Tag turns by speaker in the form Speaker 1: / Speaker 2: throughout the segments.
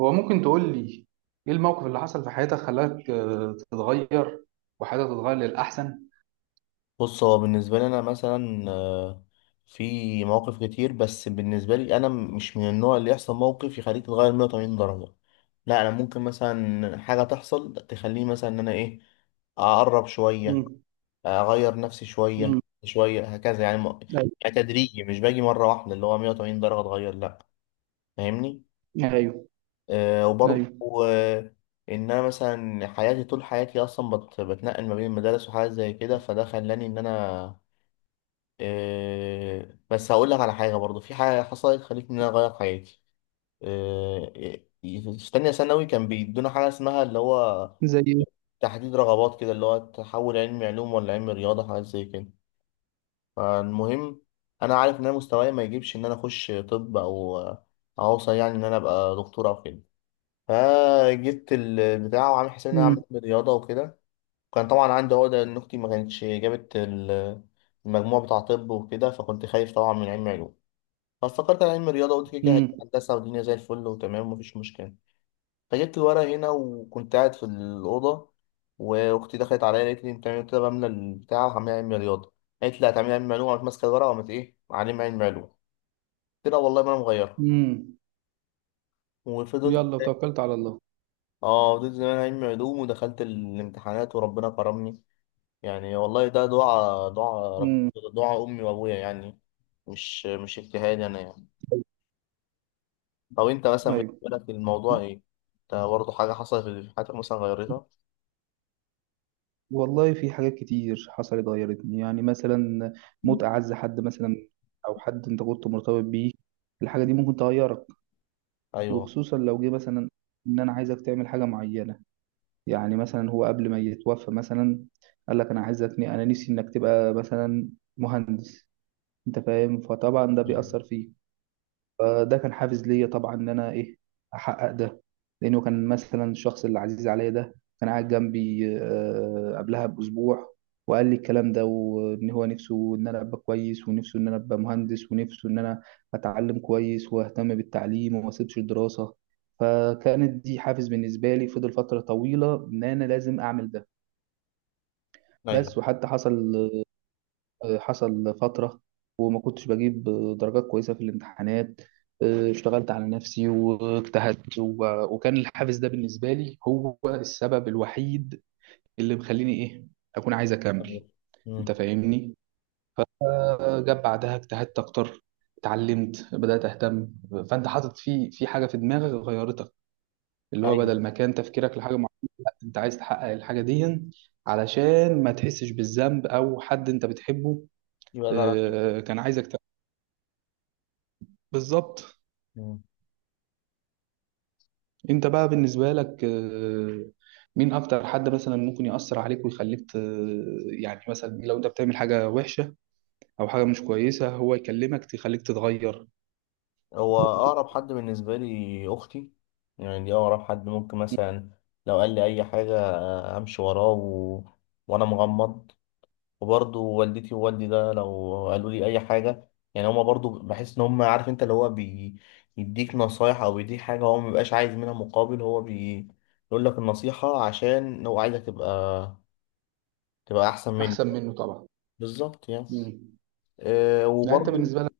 Speaker 1: هو ممكن تقول لي ايه الموقف اللي حصل في حياتك خلاك تتغير وحياتك تتغير للأحسن؟
Speaker 2: بص، هو بالنسبة لي أنا مثلا في مواقف كتير. بس بالنسبة لي أنا مش من النوع اللي يحصل موقف يخليك تتغير 180 درجة. لا، أنا ممكن مثلا حاجة تحصل تخليني مثلا إن أنا إيه، أقرب شوية،
Speaker 1: مم.
Speaker 2: أغير نفسي شوية
Speaker 1: مم.
Speaker 2: شوية هكذا يعني.
Speaker 1: ايوه،
Speaker 2: يعني تدريجي، مش باجي مرة واحدة اللي هو 180 درجة أتغير. لأ، فاهمني؟
Speaker 1: ايوه،
Speaker 2: أه. وبرضه
Speaker 1: ايوه.
Speaker 2: آه، إن أنا مثلا حياتي طول حياتي أصلا بتنقل ما بين المدارس وحاجات زي كده، فده خلاني إن أنا بس هقول لك على حاجة. برضو في حاجة حصلت خلتني إن أنا أغير حياتي. في تانية ثانوي كان بيدونا حاجة اسمها اللي هو
Speaker 1: زي ايه؟
Speaker 2: تحديد رغبات كده، اللي هو تحول علم علوم ولا علم رياضة، حاجات زي كده. فالمهم، أنا عارف إن أنا مستواي ما يجيبش إن أنا أخش طب، أو أوصل يعني إن أنا أبقى دكتور أو كده. فجبت البتاع وعامل حسابي إن أنا
Speaker 1: مم.
Speaker 2: أعمل رياضة وكده. كان طبعا عندي عقدة إن أختي ما كانتش جابت المجموع بتاع طب وكده، فكنت خايف طبعا من علم علوم. فافتكرت انا علم رياضه، قلت كده كده هيبقى
Speaker 1: مم.
Speaker 2: هندسه، والدنيا زي الفل وتمام ومفيش مشكله. فجبت الورق هنا وكنت قاعد في الاوضه، واختي دخلت عليا قالت لي انت إيه؟ قلت لها بملى البتاع وهعمل علم رياضه. قالت لي هتعملي علم علوم. قامت ماسكه الورقه وقامت ايه، علم علوم. قلت لها والله ما انا مغيرها.
Speaker 1: مم.
Speaker 2: وفضلت.
Speaker 1: يلا وتوكلت على الله.
Speaker 2: اه، فضلت زمان علم علوم، ودخلت الامتحانات وربنا كرمني. يعني والله، ده دعاء رب،
Speaker 1: مم.
Speaker 2: دعاء امي وابويا يعني، مش اجتهاد انا يعني. طب انت مثلا
Speaker 1: ايوه.
Speaker 2: بالنسبه لك الموضوع ايه؟ انت برضه حاجه حصلت في حياتك مثلا غيرتها؟
Speaker 1: والله في حاجات كتير حصلت غيرتني، يعني مثلا موت اعز حد مثلا، او حد انت كنت مرتبط بيه. الحاجه دي ممكن تغيرك،
Speaker 2: ايوه.
Speaker 1: وخصوصا لو جه مثلا ان انا عايزك تعمل حاجه معينه. يعني مثلا هو قبل ما يتوفى مثلا قال لك انا عايزك، انا نفسي انك تبقى مثلا مهندس. انت فاهم؟ فطبعا ده
Speaker 2: مم.
Speaker 1: بيأثر فيك. فده كان حافز ليا طبعا ان انا ايه احقق ده. لانه كان مثلا الشخص اللي عزيز عليا ده كان قاعد جنبي قبلها باسبوع. وقال لي الكلام ده، وان هو نفسه ان انا ابقى كويس، ونفسه ان انا ابقى مهندس، ونفسه ان انا اتعلم كويس واهتم بالتعليم وما اسيبش الدراسة. فكانت دي حافز بالنسبة لي، فضل فترة طويلة ان انا لازم اعمل ده.
Speaker 2: ايوه.
Speaker 1: بس وحتى حصل حصل فترة، وما كنتش بجيب درجات كويسة في الامتحانات. اشتغلت على نفسي واجتهدت وكان الحافز ده بالنسبة لي هو السبب الوحيد اللي مخليني ايه اكون عايز
Speaker 2: تمام.
Speaker 1: اكمل. انت
Speaker 2: مم.
Speaker 1: فاهمني؟ جاب بعدها اجتهدت اكتر، اتعلمت، بدأت اهتم. فانت حاطط في حاجة في دماغك غيرتك، اللي هو بدل
Speaker 2: ايوه،
Speaker 1: ما كان تفكيرك لحاجة معينة. لا، انت عايز تحقق الحاجة دي علشان ما تحسش بالذنب، او حد انت بتحبه
Speaker 2: يبقى زعلان مني.
Speaker 1: كان عايزك. بالظبط.
Speaker 2: مم.
Speaker 1: انت بقى بالنسبة لك مين اكتر حد مثلا ممكن يأثر عليك ويخليك يعني مثلا لو انت بتعمل حاجة وحشة او حاجة مش كويسة هو يكلمك تخليك تتغير.
Speaker 2: هو اقرب حد بالنسبه لي اختي. يعني دي اقرب حد، ممكن مثلا لو قال لي اي حاجه امشي وراه و... وانا مغمض. وبرضه والدتي ووالدي، ده لو قالوا لي اي حاجه يعني. هما برضه، بحس ان هما عارف انت، اللي هو بيديك نصايح او بيديك حاجه هو مبيبقاش عايز منها مقابل، هو بيقول لك النصيحه عشان هو عايزك تبقى، تبقى احسن منه.
Speaker 1: احسن منه طبعا.
Speaker 2: بالظبط يعني.
Speaker 1: مم.
Speaker 2: أه.
Speaker 1: يعني انت
Speaker 2: وبرضه
Speaker 1: بالنسبة لك،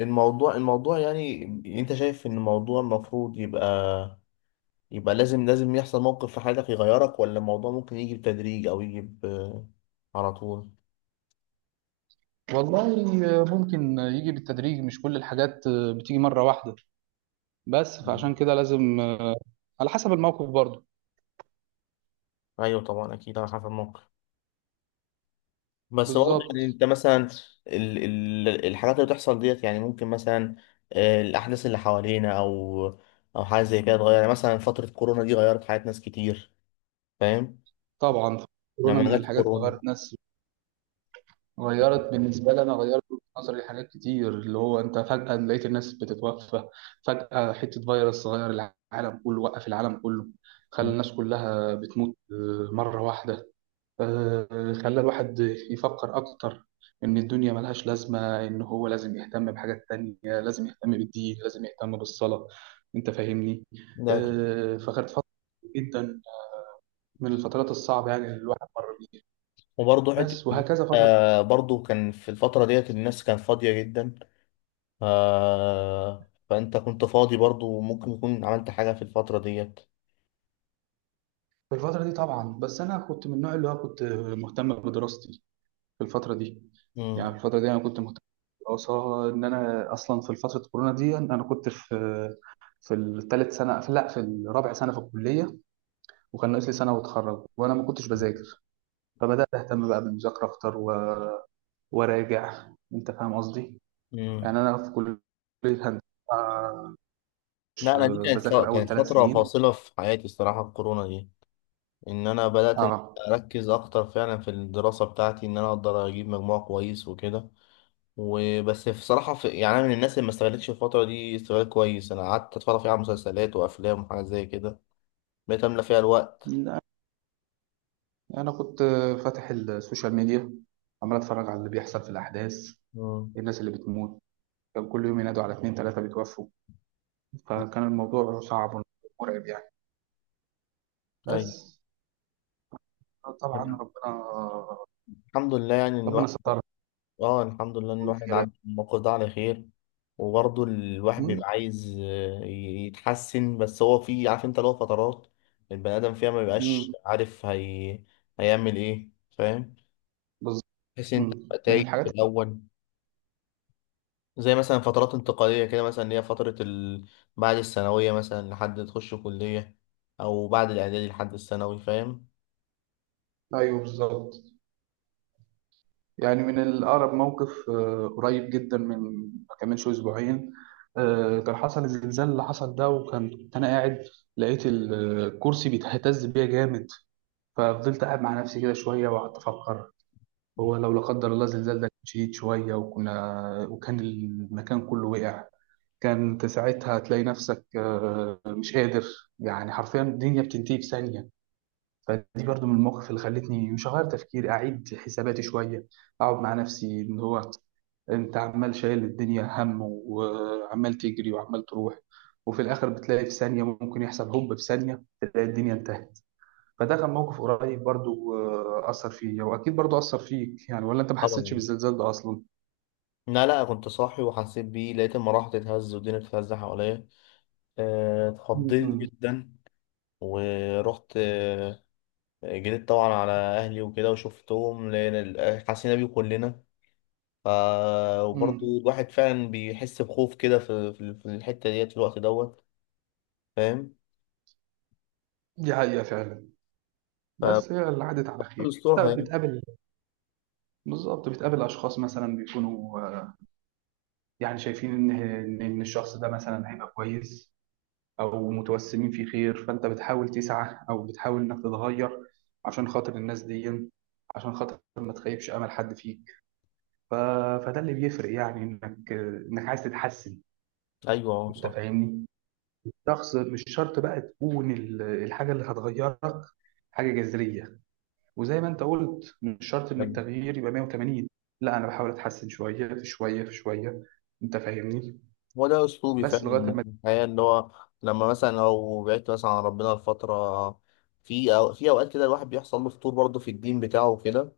Speaker 2: الموضوع، الموضوع يعني، انت شايف ان الموضوع المفروض يبقى، يبقى لازم يحصل موقف في حياتك يغيرك؟ ولا الموضوع ممكن يجي بتدريج او يجي على طول؟
Speaker 1: والله ممكن يجي بالتدريج، مش كل الحاجات بتيجي مرة واحدة. بس
Speaker 2: مم.
Speaker 1: فعشان كده لازم على حسب الموقف برضه.
Speaker 2: ايوه، طبعا اكيد على حسب الموقف. بس برضه يعني
Speaker 1: بالظبط
Speaker 2: انت مثلا ال ال الحاجات اللي بتحصل ديت يعني، ممكن مثلا الاحداث اللي حوالينا او حاجه زي كده تغير. يعني مثلا فتره كورونا دي غيرت حياه ناس كتير. فاهم؟
Speaker 1: طبعا. كورونا من
Speaker 2: لما جت
Speaker 1: الحاجات اللي
Speaker 2: كورونا،
Speaker 1: غيرت ناس. غيرت بالنسبة لي أنا، غيرت وجهة نظري لحاجات كتير، اللي هو أنت فجأة لقيت الناس بتتوفى، فجأة حتة فيروس غير العالم كله، وقف العالم كله، خلى الناس كلها بتموت مرة واحدة. خلى الواحد يفكر أكتر إن الدنيا ملهاش لازمة، إن هو لازم يهتم بحاجات تانية، لازم يهتم بالدين، لازم يهتم بالصلاة. أنت فاهمني؟
Speaker 2: ده أكيد.
Speaker 1: فكانت فترة جدا من الفترات الصعبة يعني اللي الواحد مر بيها.
Speaker 2: وبرضه حته،
Speaker 1: بس وهكذا فترة.
Speaker 2: آه برضه كان في الفتره ديت الناس كانت فاضيه جدا. آه، فانت كنت فاضي برضه، وممكن يكون عملت حاجه في الفتره ديت.
Speaker 1: في الفترة دي طبعا، بس أنا كنت من النوع اللي هو كنت مهتم بدراستي في الفترة دي.
Speaker 2: مم.
Speaker 1: يعني في الفترة دي أنا كنت مهتم بالدراسة، إن أنا أصلا في فترة كورونا دي أنا كنت في الثالث سنة، في، لا، في الرابع سنة في الكلية. وكان ناقص لي سنة وأتخرج، وأنا ما كنتش بذاكر. فبدأت أهتم بقى بالمذاكرة أكتر وأراجع. أنت فاهم قصدي؟
Speaker 2: مم.
Speaker 1: يعني أنا في كلية هندسة، آه،
Speaker 2: لا،
Speaker 1: مش
Speaker 2: انا دي كانت ف...
Speaker 1: بذاكر أول
Speaker 2: كانت
Speaker 1: ثلاث
Speaker 2: فتره
Speaker 1: سنين.
Speaker 2: فاصله في حياتي الصراحه الكورونا دي. ان انا بدات ان
Speaker 1: أه
Speaker 2: اركز اكتر فعلا في الدراسه بتاعتي، ان انا اقدر اجيب مجموع كويس وكده. وبس في صراحه، في يعني انا من الناس اللي ما استغلتش الفتره دي استغلال كويس. انا قعدت اتفرج فيها على مسلسلات وافلام وحاجات زي كده، بقيت املى فيها الوقت.
Speaker 1: أنا كنت فاتح السوشيال ميديا، عمال أتفرج على اللي بيحصل في الأحداث،
Speaker 2: مم.
Speaker 1: الناس اللي بتموت. كان كل يوم ينادوا على اتنين تلاتة بيتوفوا. فكان الموضوع صعب ومرعب يعني.
Speaker 2: ايوه.
Speaker 1: بس طبعا ربنا،
Speaker 2: الحمد لله يعني إن
Speaker 1: ربنا
Speaker 2: الواحد،
Speaker 1: سترها.
Speaker 2: اه الحمد لله ان الواحد
Speaker 1: والدنيا بقت.
Speaker 2: عدى الموقف ده على خير. وبرضه الواحد
Speaker 1: مم.
Speaker 2: بيبقى عايز يتحسن. بس هو في، عارف انت له فترات، البني ادم فيها ما بيبقاش
Speaker 1: مم.
Speaker 2: عارف هي... هيعمل ايه. فاهم؟
Speaker 1: بالظبط.
Speaker 2: بحيث انت
Speaker 1: مم.
Speaker 2: تبقى
Speaker 1: من
Speaker 2: تايه في
Speaker 1: الحاجات.
Speaker 2: الاول. زي مثلا فترات انتقاليه كده مثلا، اللي هي فتره ال... بعد الثانويه مثلا لحد ما تخش كليه، او بعد الاعدادي لحد الثانوي. فاهم؟
Speaker 1: أيوه بالظبط. يعني من الأقرب موقف قريب جدا، من ما كملش أسبوعين. كان حصل الزلزال اللي حصل ده، وكنت أنا قاعد لقيت الكرسي بيتهتز بيا جامد. ففضلت قاعد مع نفسي كده شوية وقعدت أفكر. هو لو لا قدر الله الزلزال ده كان شديد شوية، وكان المكان كله وقع. كان انت ساعتها هتلاقي نفسك مش قادر. يعني حرفيا الدنيا بتنتهي في ثانية. فدي برضو من المواقف اللي خلتني، مش هغير تفكيري، أعيد حساباتي شوية، أقعد مع نفسي إن هو انت عمال شايل الدنيا هم، وعمال تجري، وعمال تروح. وفي الاخر بتلاقي في ثانيه ممكن يحصل، هوب في ثانيه تلاقي الدنيا انتهت. فده كان موقف قريب برضو، أثر فيا. وأكيد برضو أثر فيك يعني، ولا أنت ما حسيتش
Speaker 2: طبعا.
Speaker 1: بالزلزال ده أصلا؟
Speaker 2: لا لا، كنت صاحي وحسيت بيه. لقيت المراحل تتهز والدنيا بتتهز حواليا. اتخضيت
Speaker 1: امم
Speaker 2: جدا. ورحت جريت طبعا على اهلي وكده وشفتهم، لان حسينا بيه كلنا. ف... وبرضه
Speaker 1: امم.
Speaker 2: الواحد فعلا بيحس بخوف كده، في الحته ديت في الوقت دوت. فاهم؟
Speaker 1: دي حقيقة فعلا. بس هي اللي عدت على خير.
Speaker 2: الأسلوب
Speaker 1: انت
Speaker 2: هي
Speaker 1: بتقابل بالظبط بتقابل اشخاص مثلا بيكونوا يعني شايفين ان ان إن الشخص ده مثلا هيبقى كويس، او متوسمين في خير. فانت بتحاول تسعى او بتحاول انك تتغير عشان خاطر الناس دي، عشان خاطر ما تخيبش امل حد فيك. ف... فده اللي بيفرق، يعني انك عايز تتحسن.
Speaker 2: أيوه. أه،
Speaker 1: انت
Speaker 2: صح.
Speaker 1: فاهمني؟ شخص، مش شرط بقى تكون الحاجة اللي هتغيرك حاجة جذرية. وزي ما انت قلت مش شرط ان
Speaker 2: أيوه،
Speaker 1: التغيير يبقى 180. لا، انا بحاول اتحسن شوية في شوية في شوية. انت فاهمني؟
Speaker 2: هو ده أسلوبي
Speaker 1: بس لغاية
Speaker 2: فعلا
Speaker 1: ما.
Speaker 2: في الحياة. إن هو لما مثلا لو بعدت مثلا عن ربنا لفترة، في أو في أوقات كده الواحد بيحصل له فتور برضه في الدين بتاعه وكده.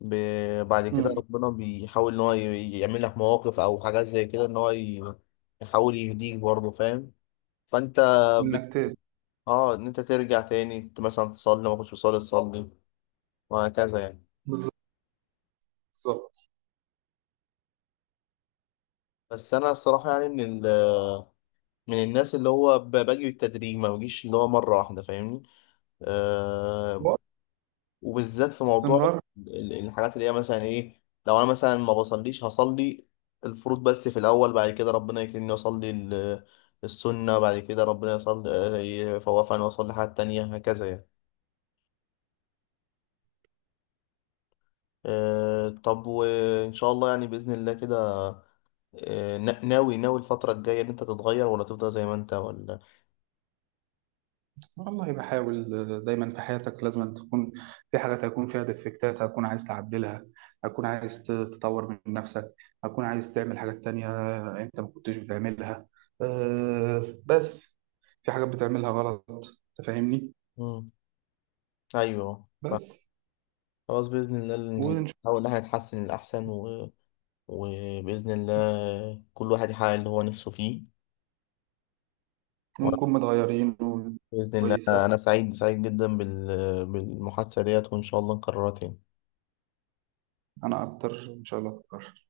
Speaker 2: بعد كده
Speaker 1: مم.
Speaker 2: ربنا بيحاول إن هو يعمل لك مواقف أو حاجات زي كده إن هو يحاول يهديك برضه. فاهم؟ فأنت بت...
Speaker 1: انك ت-
Speaker 2: أه، إن أنت ترجع تاني مثلا تصلي. ما كنتش بتصلي، تصلي. وهكذا يعني.
Speaker 1: بالظبط. بالظبط.
Speaker 2: بس أنا الصراحة يعني من ال، من الناس اللي هو باجي بالتدريج، ما بجيش اللي هو مرة واحدة. فاهمني؟ أه.
Speaker 1: وقت.
Speaker 2: وبالذات في موضوع
Speaker 1: استمرار.
Speaker 2: الحاجات اللي هي مثلا ايه، لو انا مثلا ما بصليش هصلي الفروض بس في الاول. بعد كده ربنا يكرمني اصلي السنة. بعد كده ربنا يصلي يفوقني واصلي حاجات تانية، هكذا يعني. أه. طب وان شاء الله يعني باذن الله كده، ناوي، ناوي الفترة الجاية ان انت تتغير؟ ولا تفضل زي ما انت؟ ولا؟
Speaker 1: والله بحاول. دايما في حياتك لازم تكون في حاجات هيكون فيها ديفكتات، هتكون عايز تعدلها، هتكون عايز تطور من نفسك، هتكون عايز تعمل حاجات تانية انت ما كنتش بتعملها. بس في حاجات بتعملها غلط. تفهمني؟
Speaker 2: مم. ايوه.
Speaker 1: بس.
Speaker 2: خلاص، بإذن الله
Speaker 1: ونش-
Speaker 2: نحاول إن احنا نتحسن للأحسن و... وبإذن الله كل واحد يحقق اللي هو نفسه فيه. وأنا
Speaker 1: ونكون متغيرين
Speaker 2: بإذن الله،
Speaker 1: وكويسة.
Speaker 2: أنا سعيد سعيد جدا بال... بالمحادثة ديت، وإن شاء الله نكررها تاني.
Speaker 1: أنا أكتر. إن شاء الله أتكرر.